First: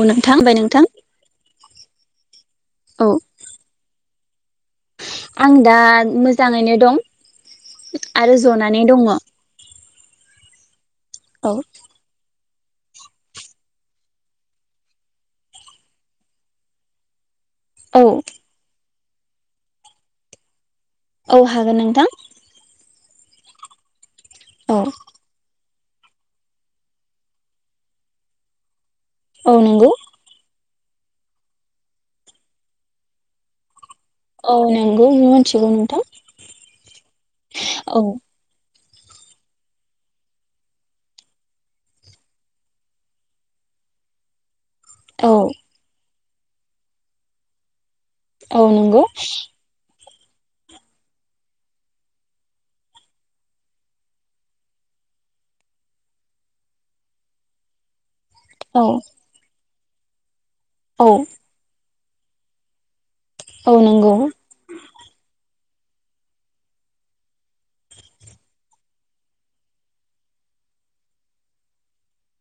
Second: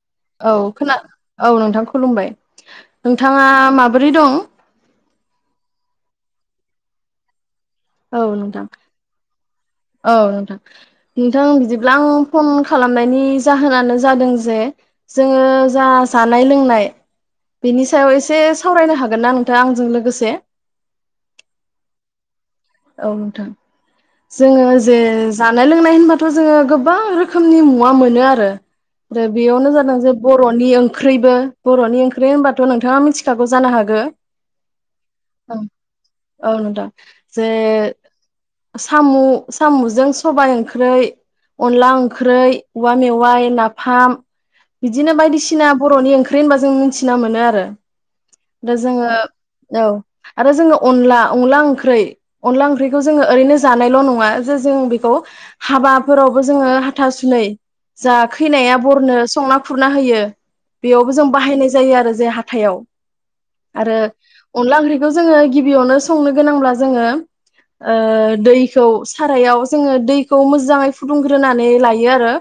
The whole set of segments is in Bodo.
औ नोंथां औ ओमफ्राय नोंथां खोना-नोंथां खुलुमबाय औ नोंथाङा माबोरै दं? आं दा मोजाङैनो दं। औ आरो नोंथां जनानै दङ। औ नोंथां। नोंथां औ बिदिब्ला आं फन खालामनायनि जाहोनानो जादों जे जोङो जा जानाय लोंनाय बेनि औ सायाव एसे सावरायनो हाग गोन ना नोंथाङा आंजों लोगोसे? औ हागोन नोंथां। औ नोंथां। जोङो औ जे जान जानाय लोंनाय होनबाथ' जोङो गोबां रोखोमनि मुवा मोनो आरो। दा औ बेयावनो नंगौ जादों जे बर'नि ओंख ओंख्रैबो बर'नि ओंख्रै होनबाथ' नोंथाङा मिथिखागौ जानो हागौ। औ नंगौ नो-मिथिगौ नोंथां औ नोंथां औ। सामु सामुजों सबाय ओंख्रै अनला ओंख्रै उवा मेवाइ नाफाम बिदिनो औ बायदिसिना बर'नि ओंख्रि दे होनबा जों मिथिना मोनो आरो। औ दा जोङो नंगौ। औ आरो जोंङो अनला अनलाओंख्रै अनला ओंख्रैखौ जोंङो ओरैनो जानायल' नंङा जे जों बेखौ हाबाफोरावबो जोंङो हाथा सुुनै जा खैनाया औ बरनो संना खुरना होयो। औ बेयावबो जों बाहायनाय जायो आरो। जे हाथायाव औ आरो नंगौ अनला ओंख्रिखौ जोंङो गिबियावनो संनो गोनांब्ला जोङो ओ‌ दैखौ सारायाव जोंङो दैखौ मोजाङै फुदुंग्रोनानै लायो आरो।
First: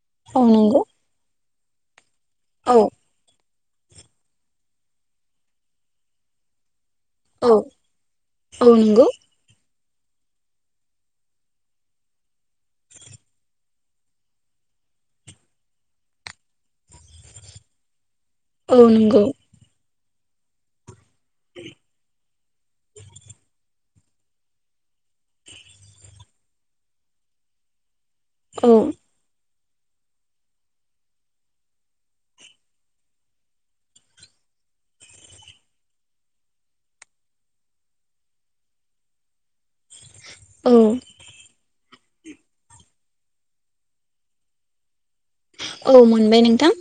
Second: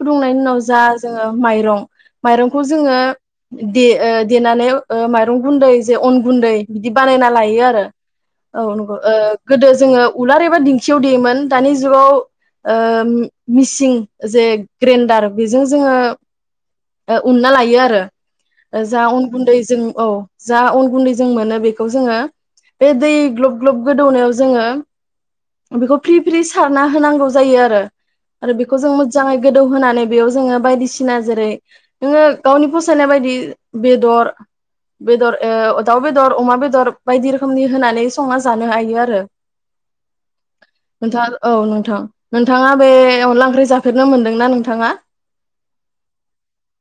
फुदुंनायनि औ उनाव जा नंगौ जोंङो माइरं माइरंखौ औ जोंङो दे ओ देनानै ओ माइरं गुन्दै जे अन गुन्दै बिदि बानायना औ लायो आरो औ नंगौ ओ गोदोस जोङो उलार एबा दिंखियाव देयोमोन दानि जुगाव ओ‌ मिसिं जे ग्रेन्डार बेजों जोङो ओ उनना लायो आरो। ओ औ जा नंगौ उन गुनदै थिं औ जा अन गुन्दै जों मोनो बेखौ जोंङो बे दै ग्लब-ग्लब गोदौनायाव जोंङो बेखौ फ्रि फ्रि सारना होनांगौ जायो आरो। आरो औ बेखौ जों मोजांङै गोदौ होनोनानै बेयाव जोंङो बायदिसिना जेरै नोंङो गावनि फसायनाय बायदि बेदर बेदर ओ दाउ बेदर अमा बेदर बायदि रोखोमनि होनानै संना जानो हायो आरो। औ नोंथाङा औ नोंथां। नोंथाङा बे अनला ओंख्रि जाफेरनो मोनदोंना नोंथाङा? औ मोनबाय नोंथां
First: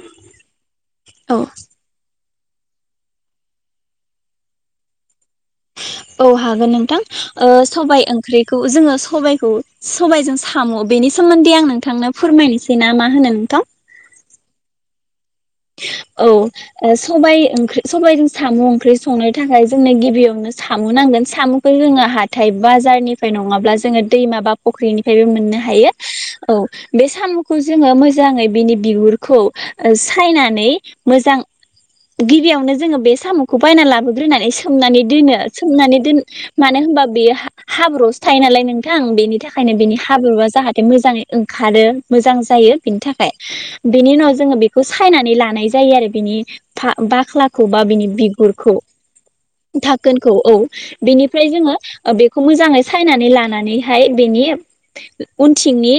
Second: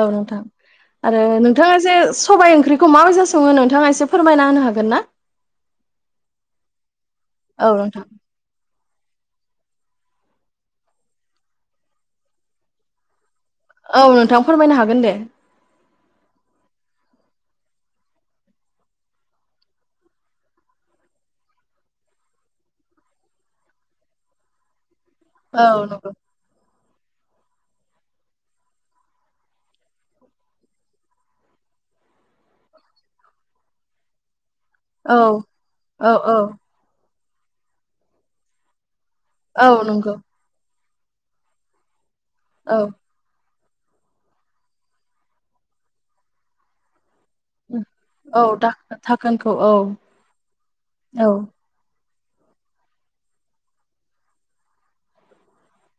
औ नोंथां आरो औ नोंथाङा जे सबाइ ओंख्रिखौ माबायसा संङो नोंथाङा एसे फोरमायना होनो हागोन ना? औ हागोन नोंथां। ओ औ सबाय नोंथां ओंख्रिखौ जोंङो सबाइखौ सबबायजों साम बेनि सोमोन्दै आं नोंथांनो फोरमायनोसै ना मा होनो नोंथां। औ नोंथां फोरमायनो हागोन दे। औ ओ सबाय ओंख्रि सबायजों साम ओंख्रि संनो थाखाय जोंनो गिबियावनो सामु नांगोन सामुखौ जोंङो हाथाय बाजारनिफ्राय नंङाब्ला जोंङो दैमा बा फख्रिनि फायबो मोननो औ हायो नंगौ औ बे सामुखौ जोंङो मोजांङै बिनि बिगुरखौ ओ जो सायनानै मोजां गिबियावनो जोंङो बे सामुखौ बायनानै लाबोग्रोनानै सो सोमनानै औ दोनो सोमनानै औ दोन औ मानो होनबा बेयो हा हा-हाब्रुआवसो थायो नालाय नों आं बेनि औ थाखायनो बिनि नंगौ हाब्रुआ जाहाथे मोजाङै ओंखारो मोजां जायो औ बिनि थाखाय बेनि उनाव जोङो बे खौ सायनानै लानाय जायो आरो बिनि भा बा ख्लाखौ बा बिनि औ बिगुरखौ दा- धाखोनखौ औ धाकोनखौ औ बेखौ मोजाङै सायनानै लानानैहाय बेनि उनथिंनि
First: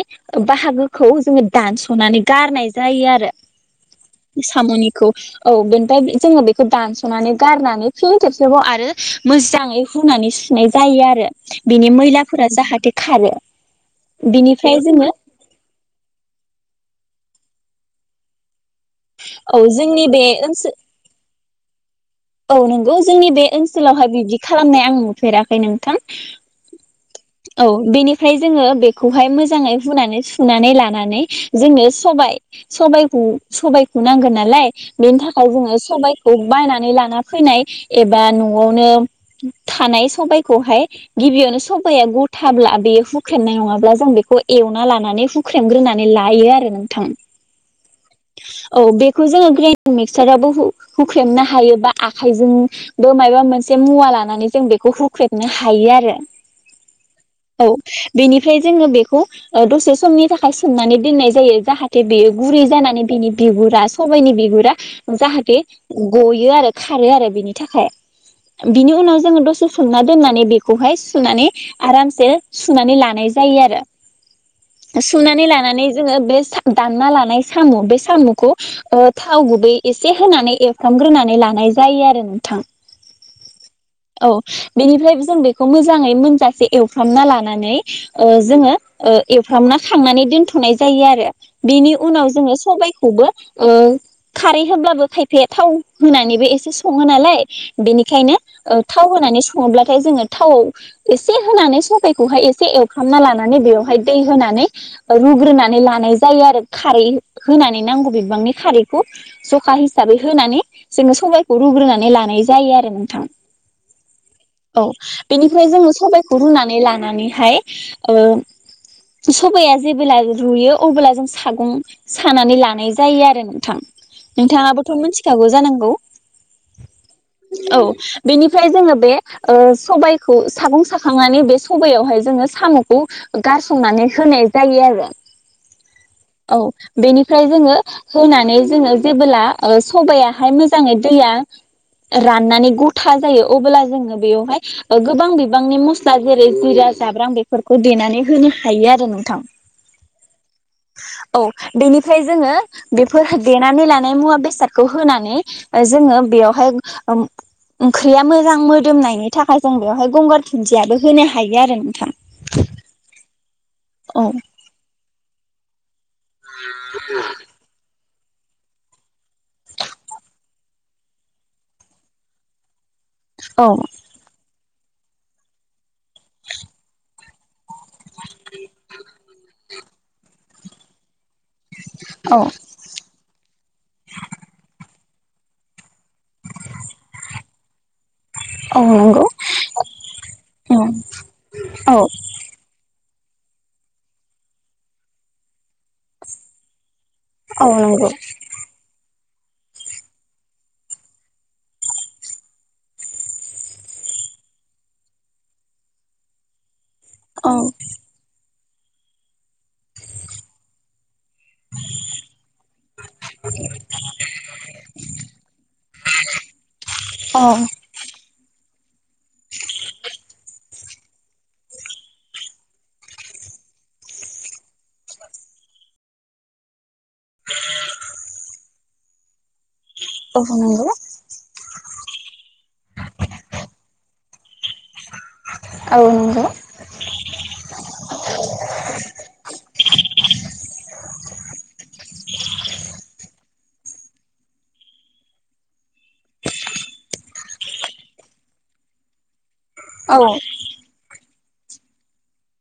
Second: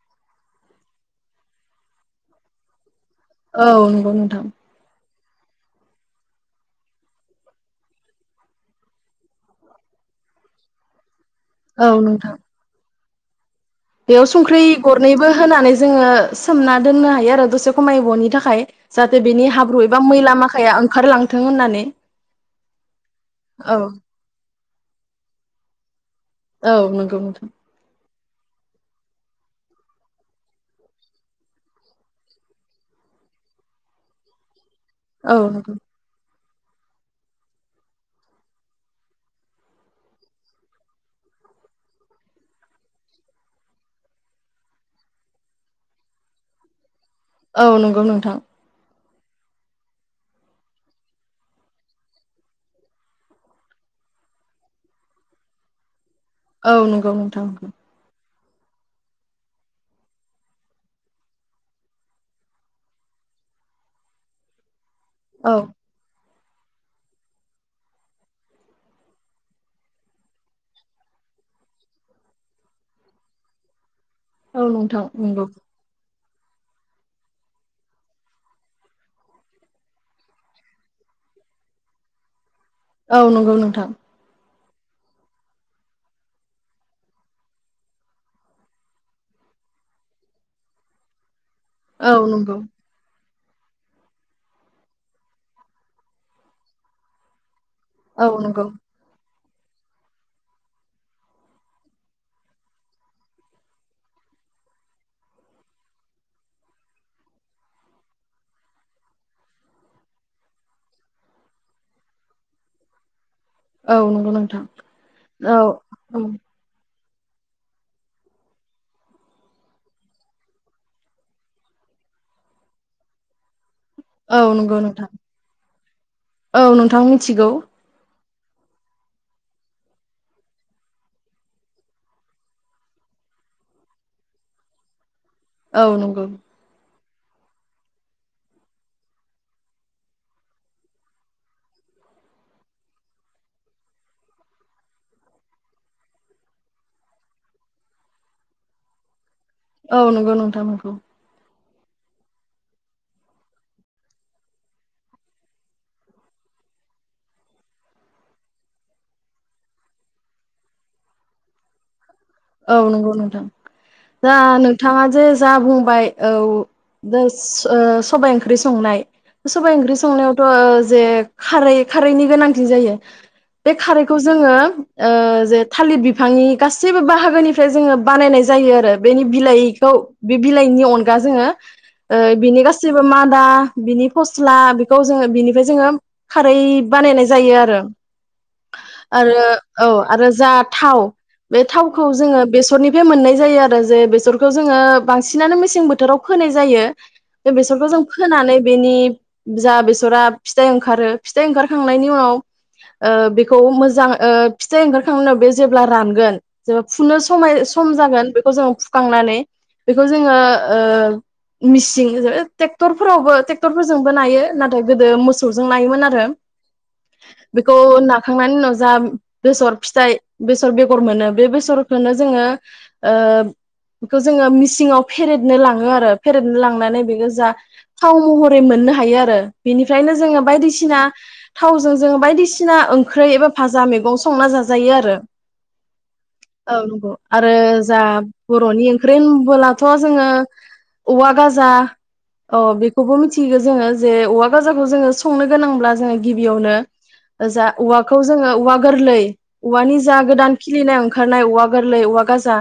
बाहागोखौ जोङो दानस'नानै गारनाय जायो आरो औ नंगौ नोंथां साम'निखौ औ बेनिफ्राय जोङो बेखौ दानस'नानै गारनानै फिन खेबसेबाव आरो मोजाङै हुनानै सुनाय जायो आरो औ बिनि नोंथां मैलाफोरा जाहाथे खारो बेयाव संख्रि बिनिफ्राय जोङो गरनैबो होनानै जोङो सोमना दोननो हायो आरो दसे खमायबनि थाखाय जाहाथे बिनि औ हाब्रु एबा जोंनि बे मैला ओनसोल माखाया ओंखारलां थों होननानै औ नंगौ जोंनि बे औ ओनसोलावहाय बिबदि खालामनाय आं नुफेराखै नोंथां औ नों औ बेनि फ्राय जोङो बेखौहाय मोजाङै हुनानै सुनानै लानानै जोंनो सबाय सबायखौ नांगोन नालाय बेनि औ थाखाय नंगौ जोङो सबाय बायनानै लाना फैनाय एबा न'आवनो थानाय सबायखौहाय गिबियावनो स सबाय आ गथाब्ला बेयो हुख्रेमनाय नङाब्ला जों बेखौ एवना लानानै हुख्रेमग्रोनानै लायो आरो नोंथां औ नंगौ नोंथां औ बेखौ जोङो ग्रे मिक्सारावबो हुख्रेबनो हायो बा आखाइजोंबो माबा मोनसे मुवा लानानै जों बेखौ हुख्रेबनो हायो आरो औ नंगौ नोंथां औ नोंगौ बेनिफ्राय जोङो बेखौ दसे समनि थाखाय सोमनानै दोननाय जायो जाहाथे बेयो गुरै जानानै बिनि बिगुरा सबायाइनि बिगुरा औ जाहाथे गय आरो खारो आरो बिनि थाखाय बिनि उनाव जोङो दसे सना दोननानै बेखौहाय सुनानै आरामसे सुनानै लानाय जायो औ आरो नोंथां नंगौ सुनानै लानानै जोङो बे दानना लानाय साम' बे साम'खौ थाव गुबै एसे होनानै एरफ्रामग्रोनानै लानाय जायो आरो नोंथां औ नंगौ नोंथां बेनिफ्रायबो जों बेखौ मोजां मोजाङै मोनजासे एवफ्रामना लानानै ओ जोङो ओ‌ एवफ्रामना खांनानै दोनथनाय जायो आरो। बेनि औ उनाव जोङो नंगौ सबायखौबो औ ख--खारै होब्लाबो खायफाया थाव होनानैबो एसे सङो नालाय औ बेनिखायनो नंगौ ओ थाव होनानै स अनब्लाथाय जोङो थावआव एसे होनानै सबाइखौहाय एसे एवफ्रामना लानानै बेवहाय दै होनानै रुग्रोनानै लानाय जायो आरो खारै होनानै नांगौ बिबांनि खारैखौ जखा हिसाबै होनानै जोङो सबायखौ रुग्रोनानै लानाय जायो आरो नोंथां औ नंगौ नोंथां औ औ बेनिफ्राय जोङो सबायखौ औ रुनानै ला लानानैहाय ओ सबाया जेबोला रुयो अबोला जों सागं सानानै लानाय जायो आरो नोंथां औ नंगौ नोंथाङाबोथ नोंथां मोन्थिखागौ जानांगौ औ नोंथां मिथिगौ औ बेनिफ्राय जोङो बे ओ सबाय खौ सागं साखांनानै बे सबयावहाय जोङो सामखौ गारसंनानै होनाय जायो आरो औ नंगौ औ बेनिफ्राय जोङो होनानै जोङो जेबोला ओ सबायाहाय मोजाङै दैया राननानै गथा जायो अबोला जोङो बेयावहाय ओ‌ गोबां बिबांनि मस्ला जेरै जिरा जाब्रां बेफोरखौ देनानै होनो हायो आरो नोंथां औ नंगौ नोंथां नोंगौ औ बेनिफ्राय जोङो बेफोरह देनानै लानाय मुवा बेसादखौ होनानै जोङो बेयावहाय ओम ओंख्रिया मोजां मोदोमनायनि थाखाय जों बेवहाय गंगार धुन्दियाबो होनो हायो आरो नोंथां औ नंगौ नोंथां औ दा नोंथाङा जे जा बुंबाय औ दोस ओस सबाइ ओंख्रि संनाय सबाइ ओंख्रि संनायावथ ओ जे खारै- खारैनि गोनांथि जायो औ बे खारैखौ जोङो ओ जे थालिर बिफांनि गासैबो बाहाग फ्राय जोङो बानायनाय जायो आरो बेनि बिलायखौ बि बिलाइनि अनगा जोङो ओ औ बिनि गासिबो मादा बिनि फस्ला खौ जोङो बिनिफ्राय जोङो खारै बानायनाय जायो आरो औ नंगौ आरो औ आरो जा औ थाव बे थाव जोङो बेसरनि निफ्राय मोननाय जायो आरो जे बेसरखौ जोङो बांसिनानो मेसें बोथोराव फोनाय जायो बे औ नंगौ औ बेसरखौ जों नंगौ फोनानै बेनि जा बेसरा फिथाइ ओंखारो फिथाइ ओंखारखांनायनि उनाव ओ बेखौ मोजां ओ फिथाइ ओंखारखांनायनि उनाव बे जेब्ला रानगोन जो फुनो समाय औ सम जागोन बेखौ जोंङ सुखांनानै बेखौ जोङो मिसिं ट्रेक्टरफोरावबो ट्रेक्टरफोरजोंबो नायो नाथाय गोदो मोसौजों नायोमोन आरो बेखौ नाखांनायनि उनाव जा बेसर फिथाइ बेसर बेगर मोनो बे बेसरखोनो जोङो ओ बेखौ जोङो मिसिङाव फेरेदनो लाङो आरो फेरेदनो लांनानै बेखौ जा थाव महरै मोननो हायो आर रो बेनिफ्रायनो जोङो बायदिसिना थावजों जोङो बायदिसिना ओंख्रै एबा भाजा मैगं संना जा जायो आरो नंगौ औ नंगौ आरो जा बर'नि ओंख्रि होनबोलाथ' जोङो औवा गाजा औ बेखौबो मिथिगो जोङो जे औवा गाजाखौ जोङो संनो गोनांब्ला जोङो गिबियावनो जा औवाखौ जोङो औवा गोरलै औवानि औ जा गोदान खि ओंखारनाय औवा गोरलै औवा गाजा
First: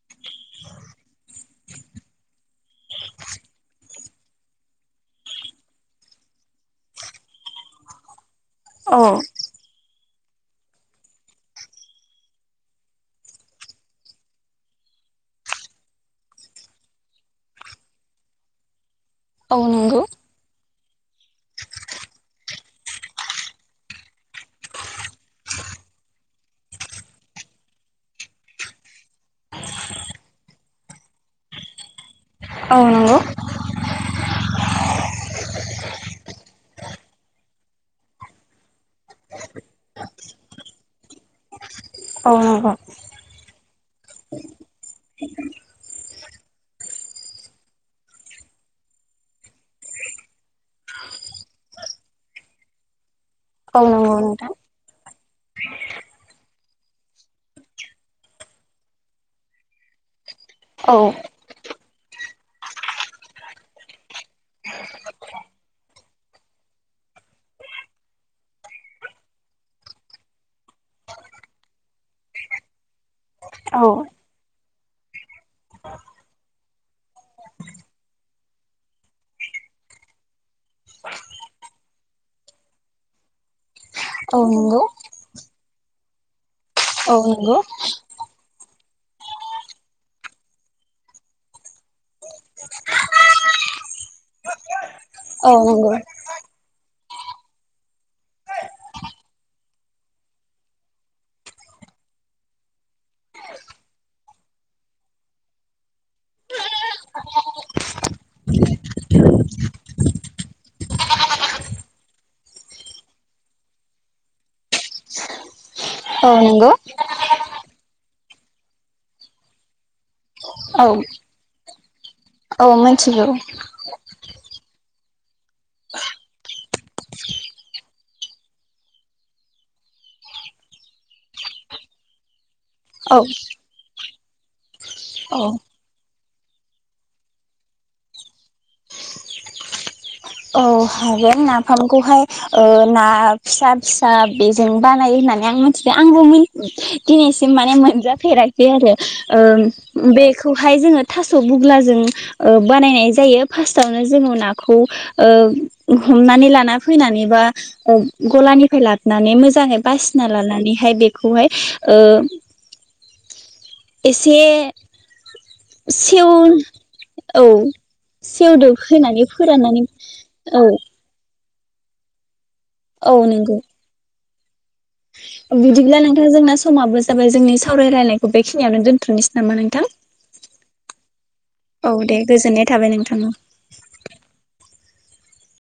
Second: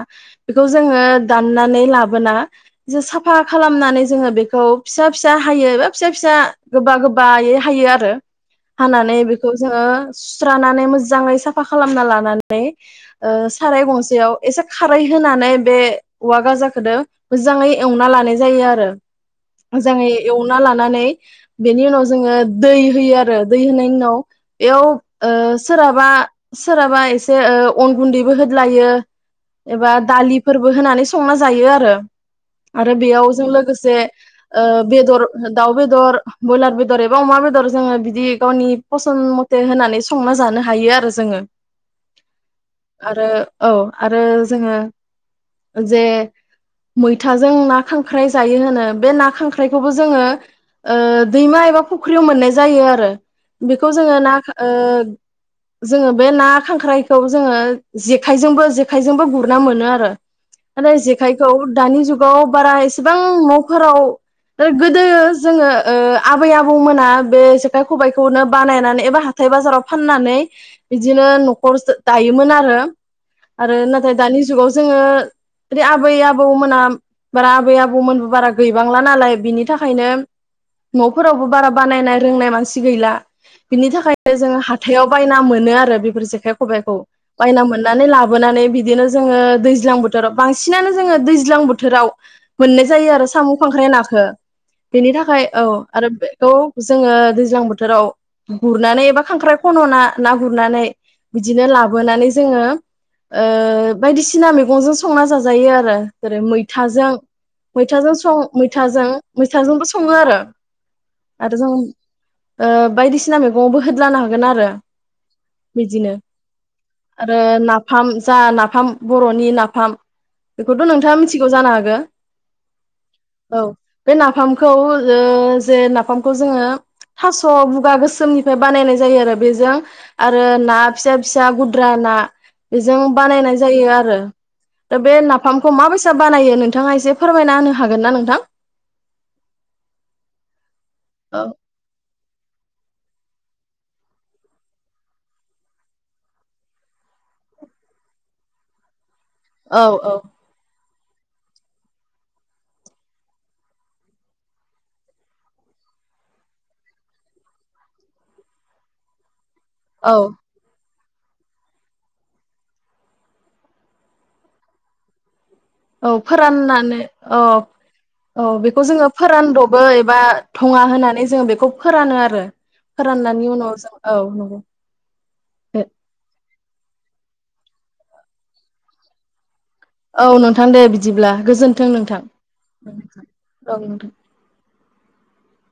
बेखौ जोङो दाननानै लाबोना एसे साफा खालामनानै जोङो बेखौ फिसा फिसा हायो एबा फिसा फिसा गोबा गोबायै हायो आरो। औ हानानै बेखौ जोङो सुस्रानानै मोजाङै साफा खालामना लानानै ओ साराय गंसेयाव एसे खारै होनानै बे औवा गाजाखोदो मोजाङै एवना लानाय जायो आरो । नंगौ मोजाङै एवना ला नानै बेनि उनाव जोङो दै होयो आरो। दै होनायनि उनाव बेयाव ओ सोरहाबा सोरहाबा एसे ओ अन गुन्दैबो होदलायो। एबा दालिफोर बो होनानै संना जायो आरो। औ आरो नंगौ बेयाव जों लोगोसे ओ बेदर दाउ बेदर बयलार बे बेदर एबा अमा बेदर जोङो बिदि गावनि फसन मथे होनानै संना जानो हायो आरो जोङो । आरो औ आरो जोङो जे मैथाजों ना खांख्राइ जायो होनो बे ना खांख्राइखौबो जोङो ओ दैमा एबा फुख्रियाव मोननाय जायो आरो। बेखौ जोङो ना ओ जोङो बे ना खांख्राइखौ जोङो जेखायजोंबो जेखायजोंबो गुरना मोनो आरो। नाथाय औ जेखायखौ दानि जुगाव बारा एसेबां न'फोराव ओ गोदो जोङो ओ आबै आबौमोना बे जेखाइ खबाइखौनो बानायनानै एबा हाथाय बाजाराव फाननानै बिदिनो न'खर जो दायोमोन आरो आरो औ नाथाय दानि जुगाव जोङो इदि आबै आबौमोना बारा आबै आबौमोनबो बारा गैबांला नालाय बिनि थाखायनो न'फोरावबो बारा बानायनाय रोंनाय मानसि गैला। बिनि थाखायनो औ जोङो नंगौ हाथायाव बायना मोनो आरो बेफोर जेखाइ ख'बाइ खौ औ नंगौ बायना मोननानै ला बोनानै बिदिनो जोङो दैज्लां बोथोराव बांसिनानो जोङो दैज्लां बोथोराव मोननाय जायो आरो साम' खांख्राइ नाखो। बेनि थाखाय औ आरो बेखौ जोङो दैज्लां बोथोराव गुरनानै एबा खांख्राइ खन'ना ना गुरनानै बिदिनो लाबोनानै जोङो ओ बायदिसिना मैगंजों संना जाजायो आरो। जेरै मैथाजों मैथाजों सं मैथाजों मैथाजोंबो सङो आरो आरो जों ओ बायदिसिना मैगंआवबो होदलानो हागोन आरो। बिदिनो औ नंगौ। आरो नाफाम जा नाफाम बर'नि नाफाम औ बेखौथ' नोंथाङा मिथिगौ जानो हागो औ मिथिगौ औ बे नाफाम खौ ओ जे नाफामखौ जोङो थास' बुगा गोसोमनिफ्राय बानायनाय जायो आरो बेजों आरो ना फिसा फिसा गुद्रा ना बेजों औ बानायनाय जायो आरो। दा बे औ नाफामखौ मा बायसा सा बानायो नोंथाङा एसे फोरमायना होनो हागोन ना नोंथां? औ। हागोन औ नाफामखौहाय ओ ना फिसा फिसा बेजों बानायो होननानै आं मिथिदों आंबो दिनैसिम माने मोनजाफेराखै आरो। ओ औ औ बेखौहाय जोङो थास' बुग्लाजों ओ बानायनाय जायो फार्स्टावनो जोङो नाखौ ओ हमनानै लाना फैनानै बा गलानिफ्राय लाबोनानै मोजां मोजाङै बासिना लानानैहाय बे खौहाय ओ एसे औ सेव फोराननानै औ औ सेवदोब बेखौ जोङो होनानै फोरानदबो फोराननानै एबा औ थङा होननानै जोङो बेख बेखौ फोरानो आरो। औ फोराननानै नंगौ उनाव जों औ नंगौ। बिदिब्ला नोंथां जोंना समाबो जाबाय जोंनि सावरायलायनायखौ बेखिनियावनो दोन्थ'नोसै नामा नो औ नोंथां दे बिदिब्ला गोजोनथों औ नोंथां दे गोजोननाय थाबाय नोंथां औ।